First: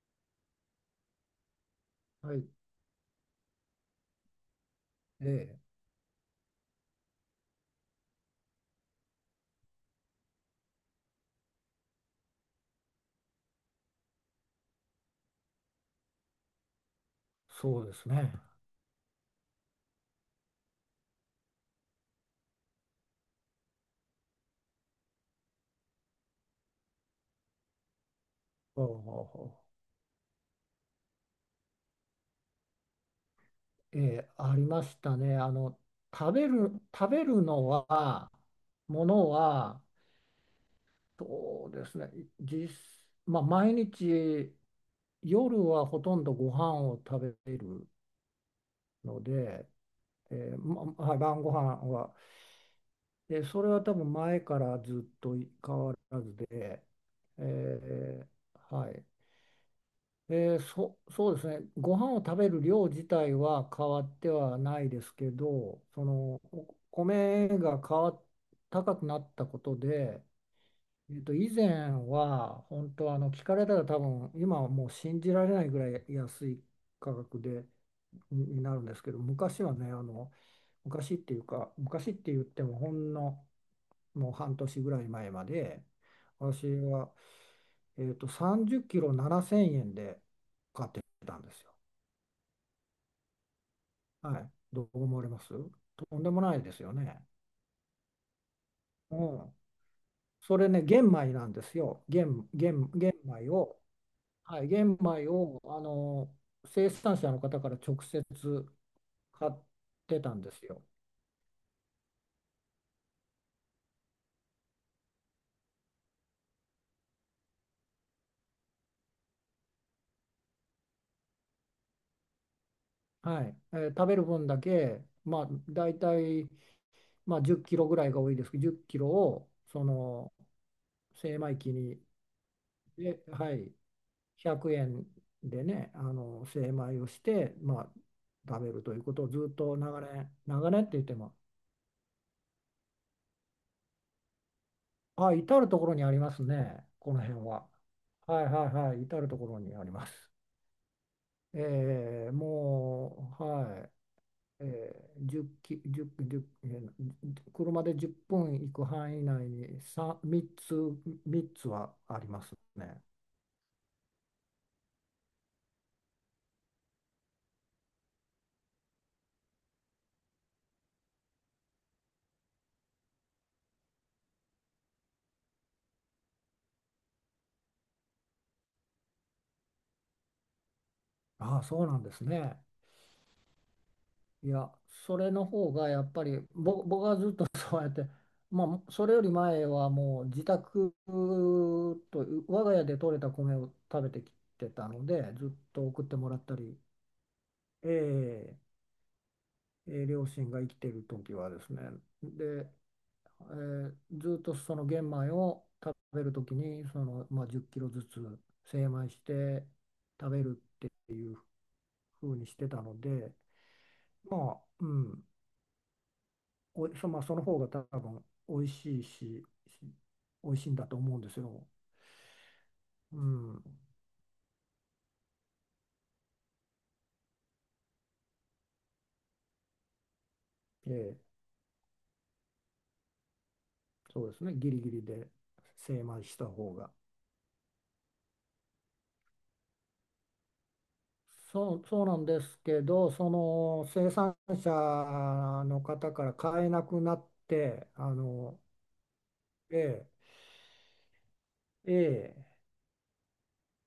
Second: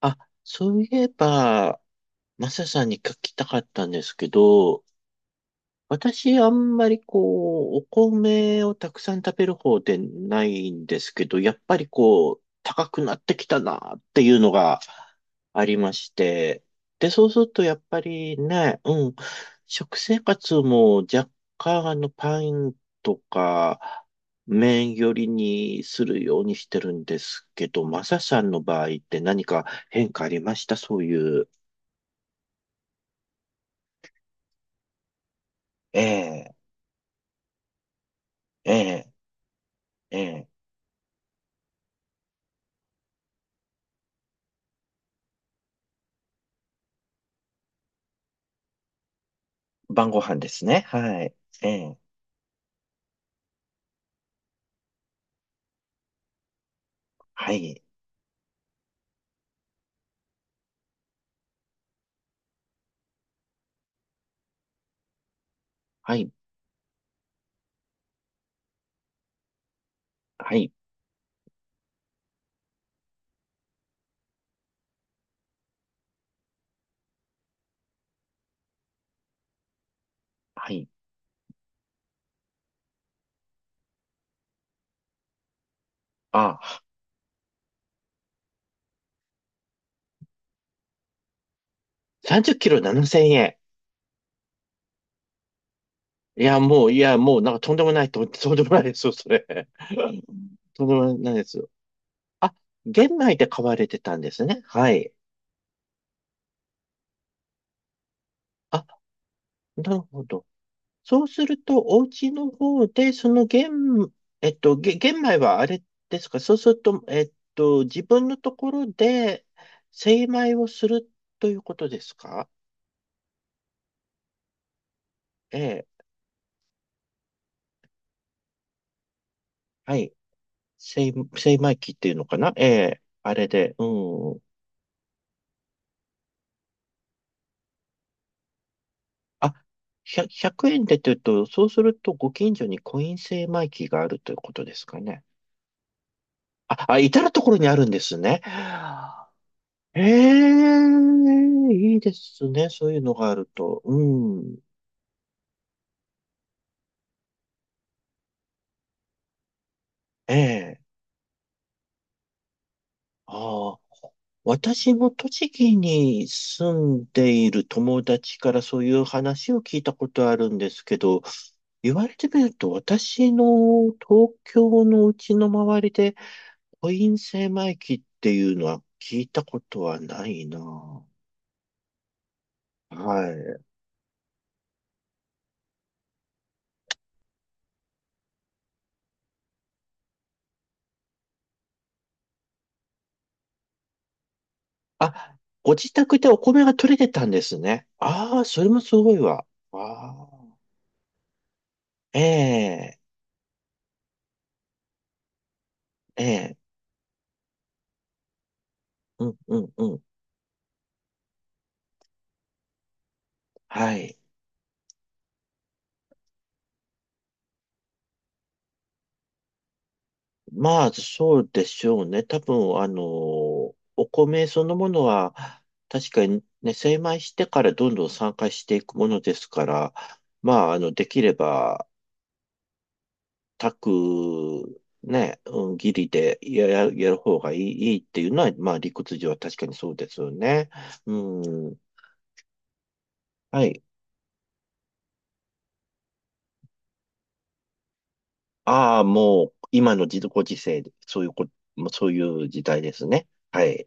あ、そういえば、はい、マサさんに聞きたかったんですけど、ええ、私、あんまりお米をたくさん食べる方でないんですけど、やっぱり高くなってきたなっていうのがありまして、で、そうするとやっそうでぱすね。りね、うん、食生活も若干パンとか、麺寄りにするようにしてるんですけど、マサさんの場ほう合ってほう何ほか変化ありましたそういう。う、ええ、ありましたね。え食べえ、る、食べるのは、えもえ、のは、ええ。そうですね。実、まあ、毎日、夜はほとんどご飯を食べるので、晩ご飯でええ、すね。まあはい。晩ごえ飯え。は、ええ、それは多分前からずっと変わらずで、はい。ええ、はい。そうですね。ご飯を食べる量自体は変わってはないですけど、そはい。のお米が変わっ高くなったことで、はい。以前は本当、聞かれたら多分今はもう信じられないぐらい安い価格になるんですけど、昔はね、はい。昔っていうか昔って言っても、ほんのもう半年ぐらい前まであ、私は、30キロ7000円で買ってたんですよ。30キロ7000円。はい、どう思われます？とんでもいなや、いですもう、よいや、ね。もう、なんかとんでもない、と、とんでもないですよ、うそれ。ん、それね、とんで玄もな米いでなんすでよ。すよ。玄、あ、玄、玄玄米で米買わを、れてたんですね。はい、は玄い。米を生産者の方から直接あ、買っなるてほたんど。ですよ。そうすると、お家の方で、その玄、えっと、げ玄米はあれですかそうすると、えっと、自分のところで精米をするということですか。はい、食べる分だけ、まあ、え大え。体、まあ、10キロぐらいが多いですけど、10キロをそはい。の精、精米精機米機っに、ていうのかな、ええ、で、あれはい、で、うん。100円でね、精米をして、まあ、食べるということをずあ、っと長ひゃ年、100長年っ円てでっ言ってて言うも、と、そうするとご近所にコイン精米機があるということですかね。あ、至るところにありますね、あ、こ至のる辺ところは。にあるんですね。はいはいはい、至るところにありえます。え、いいですね。そういうのがあもう、るはと。うん。い、えー、1キ、10、じゅうえー車で10分行く範囲内に、ええ。3つはありますね。ああ。私も栃木に住んでいる友達からそういう話を聞いたことあるんですけど、言われてみると、私の東京のうちの周りで、コイン精米機っていうのは聞いたことはないな。ああ、そうなんですね。はい。いや、それの方がやっぱり、僕はずっと そうやって、まあ、それより前はもう自宅と、我が家で採れた米を食べてきてたので、あ、ずっごと自送って宅でもらおった米がり、取れてたんですね。ああ、えそれもすごいわ。あ両あ、親が生きてる時はですね、えでえ、えーずっとその玄米を食べえるときえ、にまあ、10キロずつ精米しうん、うてん、うん。食べるっていうふうにしてたので、はい。まあ、うん、おいそ、まあ、その方が多分美味しいし、美味しいんまだあ、と思うんですそうでよ。しょうね。多分、あの、うん、お米そのものは、確かにね、精米してからどんどん酸化していくものですから、まあ、あの、でええ、きれば、炊そうですね。ギリく、ギリでね、うん、義精理米しでたや、方や、が。やる方がいい、いいっていうのは、まあ、理屈上は確かにそうですよね。うそん。う、そうなんですけど、そはい。の生産者の方から買えなくなって、ああ、もう、今のえ自ご時世で、そういうこ、もうそういええう時え、代ですね。はい。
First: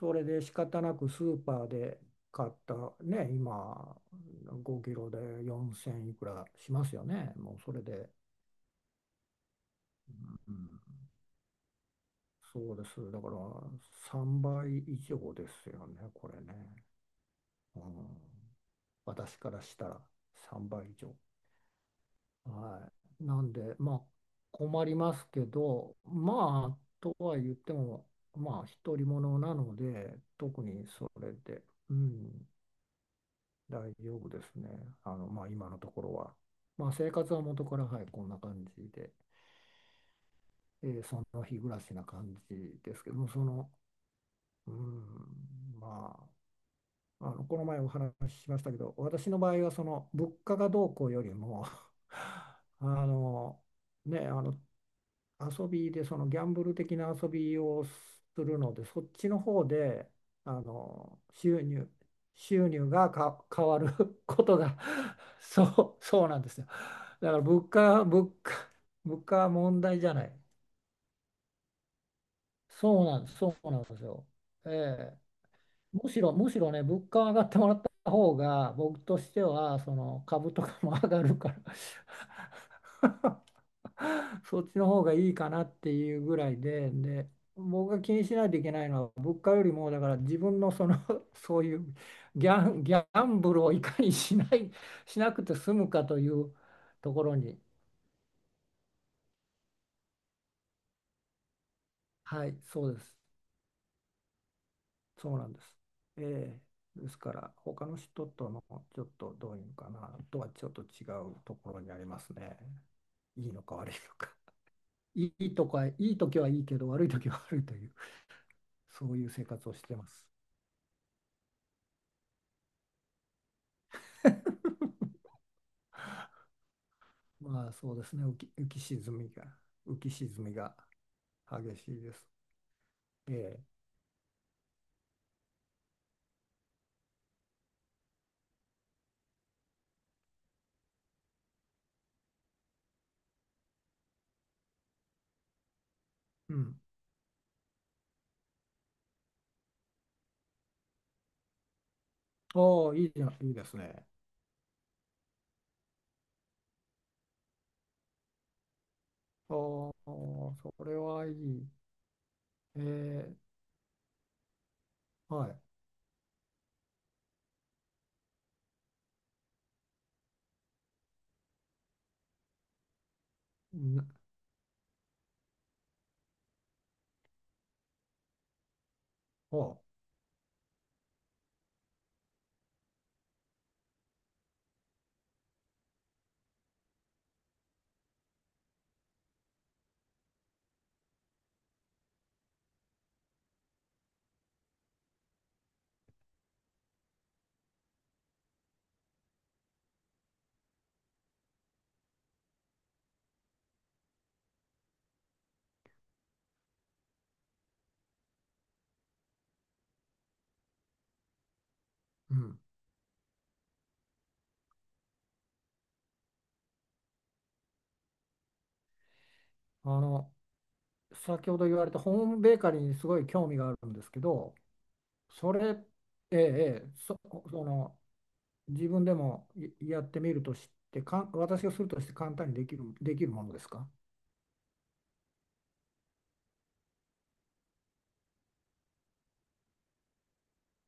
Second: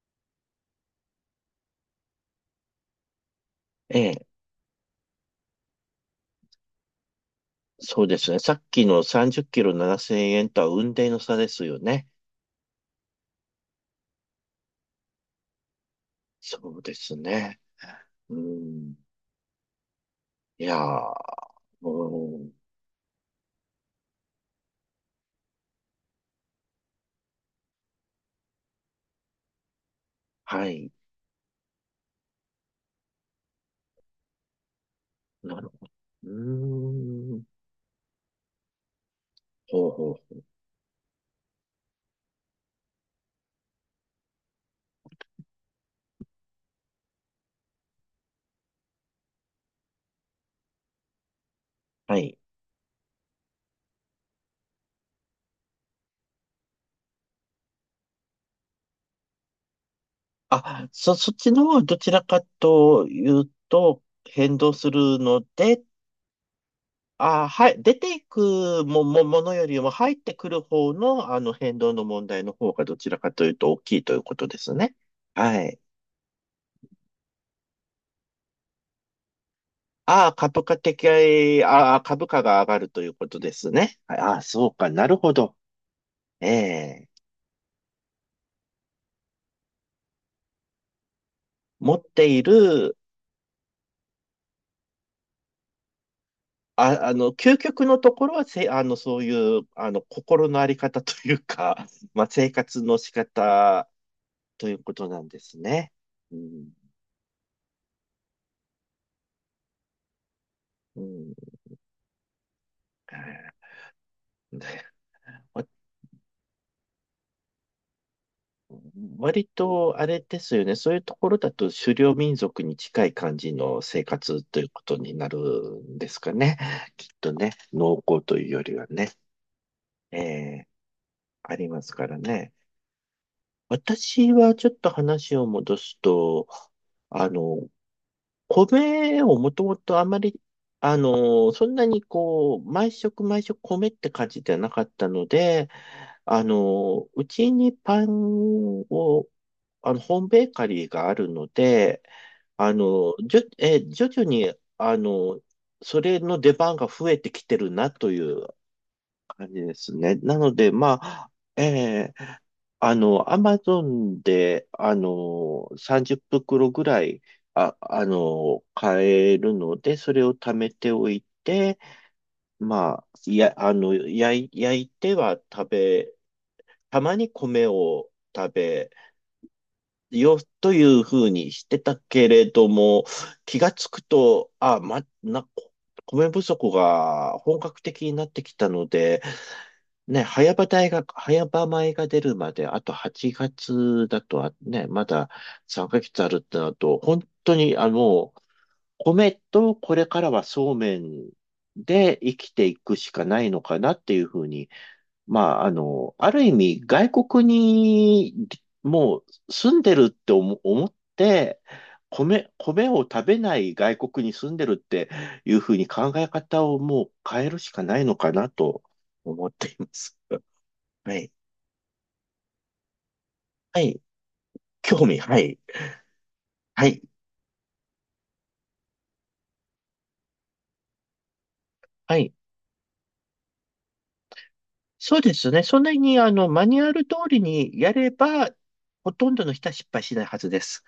それで仕方なくスーパーで買った、ね、今ええ。5キロで4000いくらしますよね。もうそれそうで、ですね。さっきの30キロ7000円うとはん、雲泥の差ですよね。そうです。だから3倍以上ですよね、これね。そうですね。うん、うん。私からしたらい3や倍以上。ー、うん。はい。なんで、まあ困りますけど、まあとは言っても、まあ独り者なので、特はにい。それで。うん、大丈夫ですね。まあ、なる今のほとど。ころは。うまあ、生活はん。元から、はい、こんな感じで、ほうほう。その日暮らしな感じですけども、うん、まあ、この前お話ししましたけど、私の場合は、物価がどうこうよりも、はい。あの、ね、遊びでギャンブル的な遊びをするので、そっちの方でああ、のそっち収の方は入どちらか収入とがいかう変わる と、こ変と動が、 する ので、そうそうなんですよ。だからあ、物はい。出価てい物価くも、物も、価もはのより問も題じゃ入っなてい。くる方の、あの変動の問題の方がどそうちらなんでかす、というそうと大なんできすいというよ。ことでえすね。え、はい。むしろね、物価上がってもらった方が僕としては、そのああ、株と株価かも上がるから。 的、ああ、株価が上がるということですね。ああ、そそっうちのか、方ながるいほいかど。なっていうぐえらいで、え。で、僕が気にしないといけないのは物価よりも、だから自分のその そうい持うっていギる、ャンブルをいかにしなくて済むかというあ、とあこの、ろ究に、極のところはせ、あの、そういう、あの、心のあり方というか、まあ、は生い、活そうので仕す。方ということなんそうでなんすです。ね。うえん、え、ですから他の人とのちょっと、どういうのかな、とはちょっとう違ん、うところにありますね。い いのか悪いのか。いいと私、か、いい時はいいけど悪い時は悪いという、そういう生割活をしてとあまれす。ですよね。そういうところだと狩猟民族に近い感じの生活ということになるんですかね。きっとね、まあそう農です耕ね、というよりはね、浮きえ沈みえ、があり激ますしいかでらす。ね。ええ、私はちょっと話を戻すと、あの、米をもともとあまり、あの、そんなにこう、毎食毎食米って感じではなかったので、あうん。の、うちにパンをあの、ホームベーカリーがあるので、あおお、いいの、じゃん、じゅ、いいですえね。徐々に、あの、それの出番が増えてきてるなという感じですおね。なのお、で、それまはあ、いい。えーえあの、え、アマゾンで、あはい。の、30袋ぐらい、あの、買えるので、それを貯めておいて、まあ、や、あの、な焼い、焼いては食べ、たまに米を食べ、おう、よ、というふうにしてたけれども、気がつくと、米不足が本格的になってきたので、ね、早場米が出るまで、あと8月だとはね、まだ3ヶ月あるってなると、本当にあの、米とこれからはそうめんで生きていくしかないのかなっていうふうに、まあ、あの、ある意味、外国にもう住んでるって思、思って、う米、ん。米を食べない外国に住んでるっていうふうに考え方をもう変えるしかないのかなと思っていまあす。の、はい。先ほど言われたホームベーカリーにすごい興味があはるんい。ですけど、興味、はそい。れ、ええ、はえい。そ、その、自分でもやってみるとして、私がするとしては簡い。単にできるものですか？そうですね。そんなに、あの、マニュアル通りにやれば、ほとんどの人は失敗しないはずです。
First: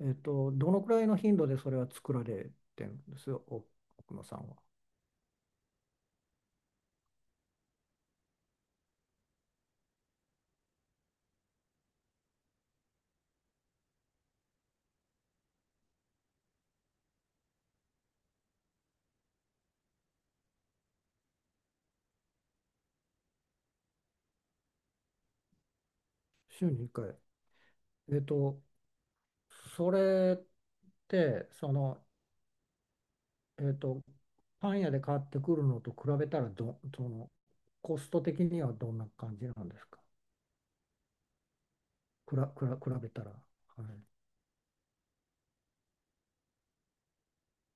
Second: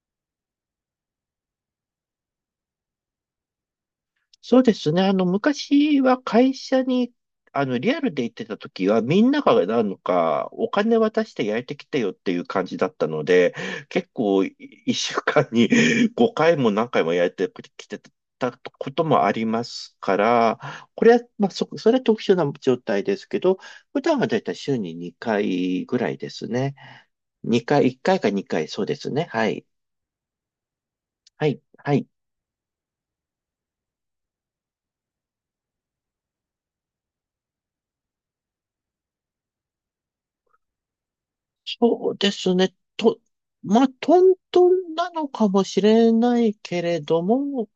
どのくらいの頻度でそれは作られてるんですよ、奥野さんは。そうですね。あの、昔は会社に、あの、リアルで行ってた時は、みんながなんか、お金渡して焼いてきてよっていう感じだったので、結構、一週間に 5回も何回も焼いてきてたこともありますから、これは、まあ、それは特殊な状態ですけど、普段はだいたい週に2回ぐらいです週ね。に1回。2回、1え回っかと、2回、そうですね。はい。それっはて、い。はい。えっと、パン屋で買ってくるのと比べたら、ど、その、コスト的にはどんな感じなんですか？そうでくら、すくね。ら、比べと、たら。まはあ、い。トントンなのかもしれないけれども、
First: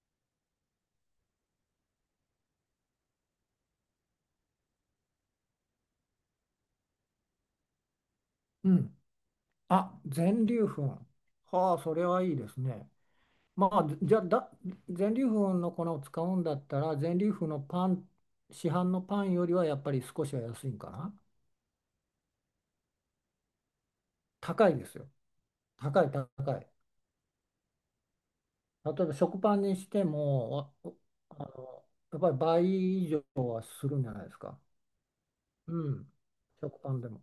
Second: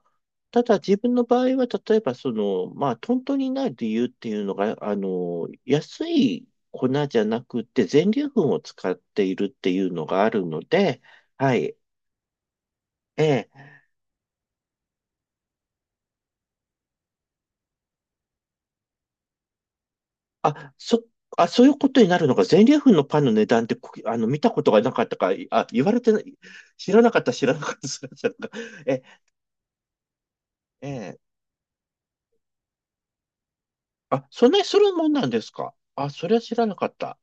ただ自分の場合は、例えばその、まあ、トントンになる理由っていうのが、あの、安い粉じゃなくて、全粒粉をう使っん。ているっていうあ、のがある全の粒粉。で、ははい。あ、それはいいですね。ええ。まあ、じゃあ、全粒粉の粉を使うんだったら、全粒粉のパン、市販のパンよりはやっぱり少しは安いあ、んかそ、な。あ、そういうことになるのか、全粒粉のパンの値段って、こあの、見たこ高といがでなすかっよ。たか、あ、言われ高い、てな高い、い。知らなかった、知らなかった、知らなかった。例え、えば食パンにしても、ええ。ああの、やっぱり倍以上はするんじゃないあ、ですそんか。なにするもんなんですか、うん。あ、それは知らな食かパっンでた。も。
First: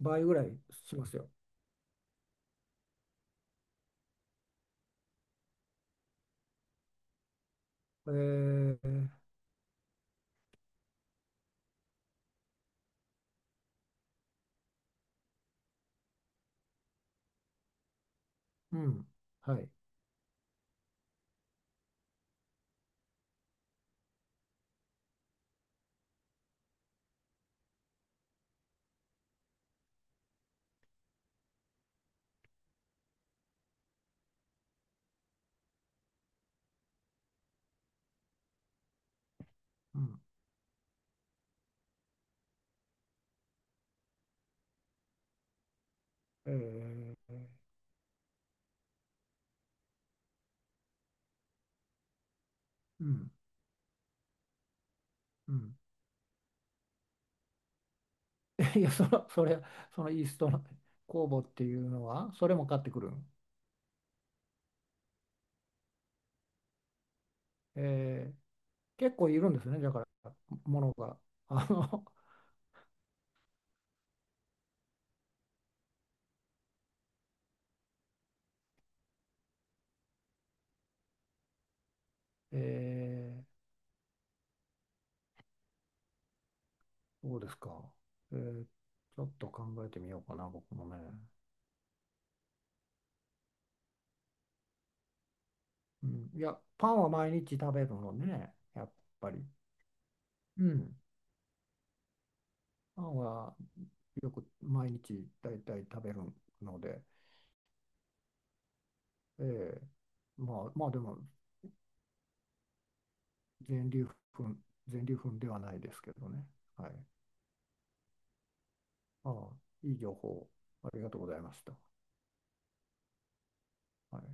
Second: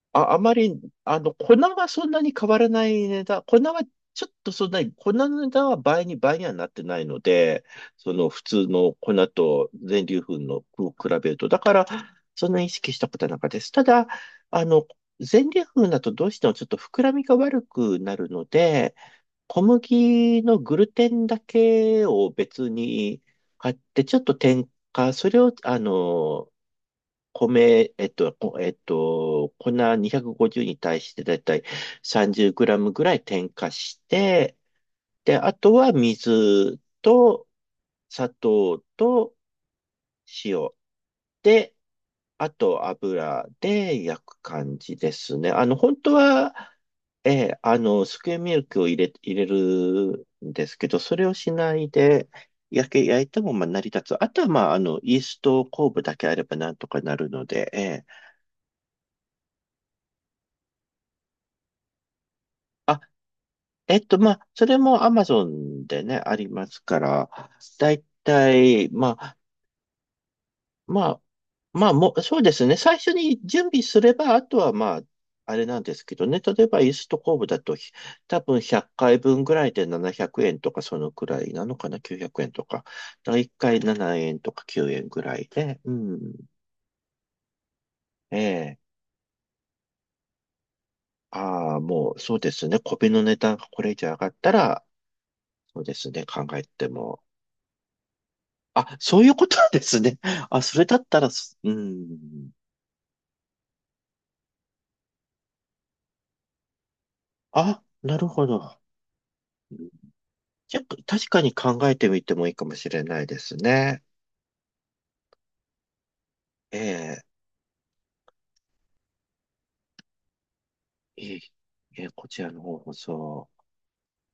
倍あ、ぐあらいまり、しますあよ。の、粉はそんなに変わらない値段。粉はちょっとそんなに、粉の値段は倍にはなってないので、えその普通の粉ー、と全粒粉のを比べると。だから、そんなに意識したことはなかったです。ただ、あの、全粒粉だとどうしてもちょっと膨らみが悪くなるのうで、ん。は小い。麦のグルテンだけを別に買って、ちょっと添加、それを、あの、米、えっと、こえっと、粉250に対してだいたい30グラムぐらい添加して、で、あとは水と砂糖とうん。塩で、あと油で焼く感じですね。あの、本当えは、えー、ーあの、スクエアミルクを入れるんですけど、それをしないで、焼け、う焼いん。てもまあ成り立つ。あとは、まあ、あの、イースうトん。酵母だけあればなんとかなるので、えー いや、そのイーストの酵母っていうのは、それも買ってくるの？えっと、まあ、それも Amazon でね、ありますから、だいえーたい、ま結構いあ、るんですね、だから、ものまが。あ、あまあ、の、もう、そうですね。最初に準備すれば、あとは、まあ、あれなんですけどね。例えば、イーストコーブだと、多分100回分ぐらいで700円とか、そのくらいなのかな、900円 とか。だからえ1回7円とか9円ぐらいで、うん。そうですか。ええーえ。ちょっと考えてみようかな、僕もね。ああ、もう、そうですね。米の値段がこれ以上上がったら、そうでうすね。ん、い考や、えてパンはも。毎日食べるのね、やっあ、そういぱうり。ことなんですね。あ、うそれだん、ったらす、うん。パンはよく毎日だいたい食べるので、あ、なるほど。えうーん。まあ、じゃ、まあでも、確かに考えてみてもいいかもしれないです全ね。粒粉、全粒粉ではないですけどね。えはい。え、ああ、いい情報、ありがとうございい、いました。ええ、こちらの方こそ。はい。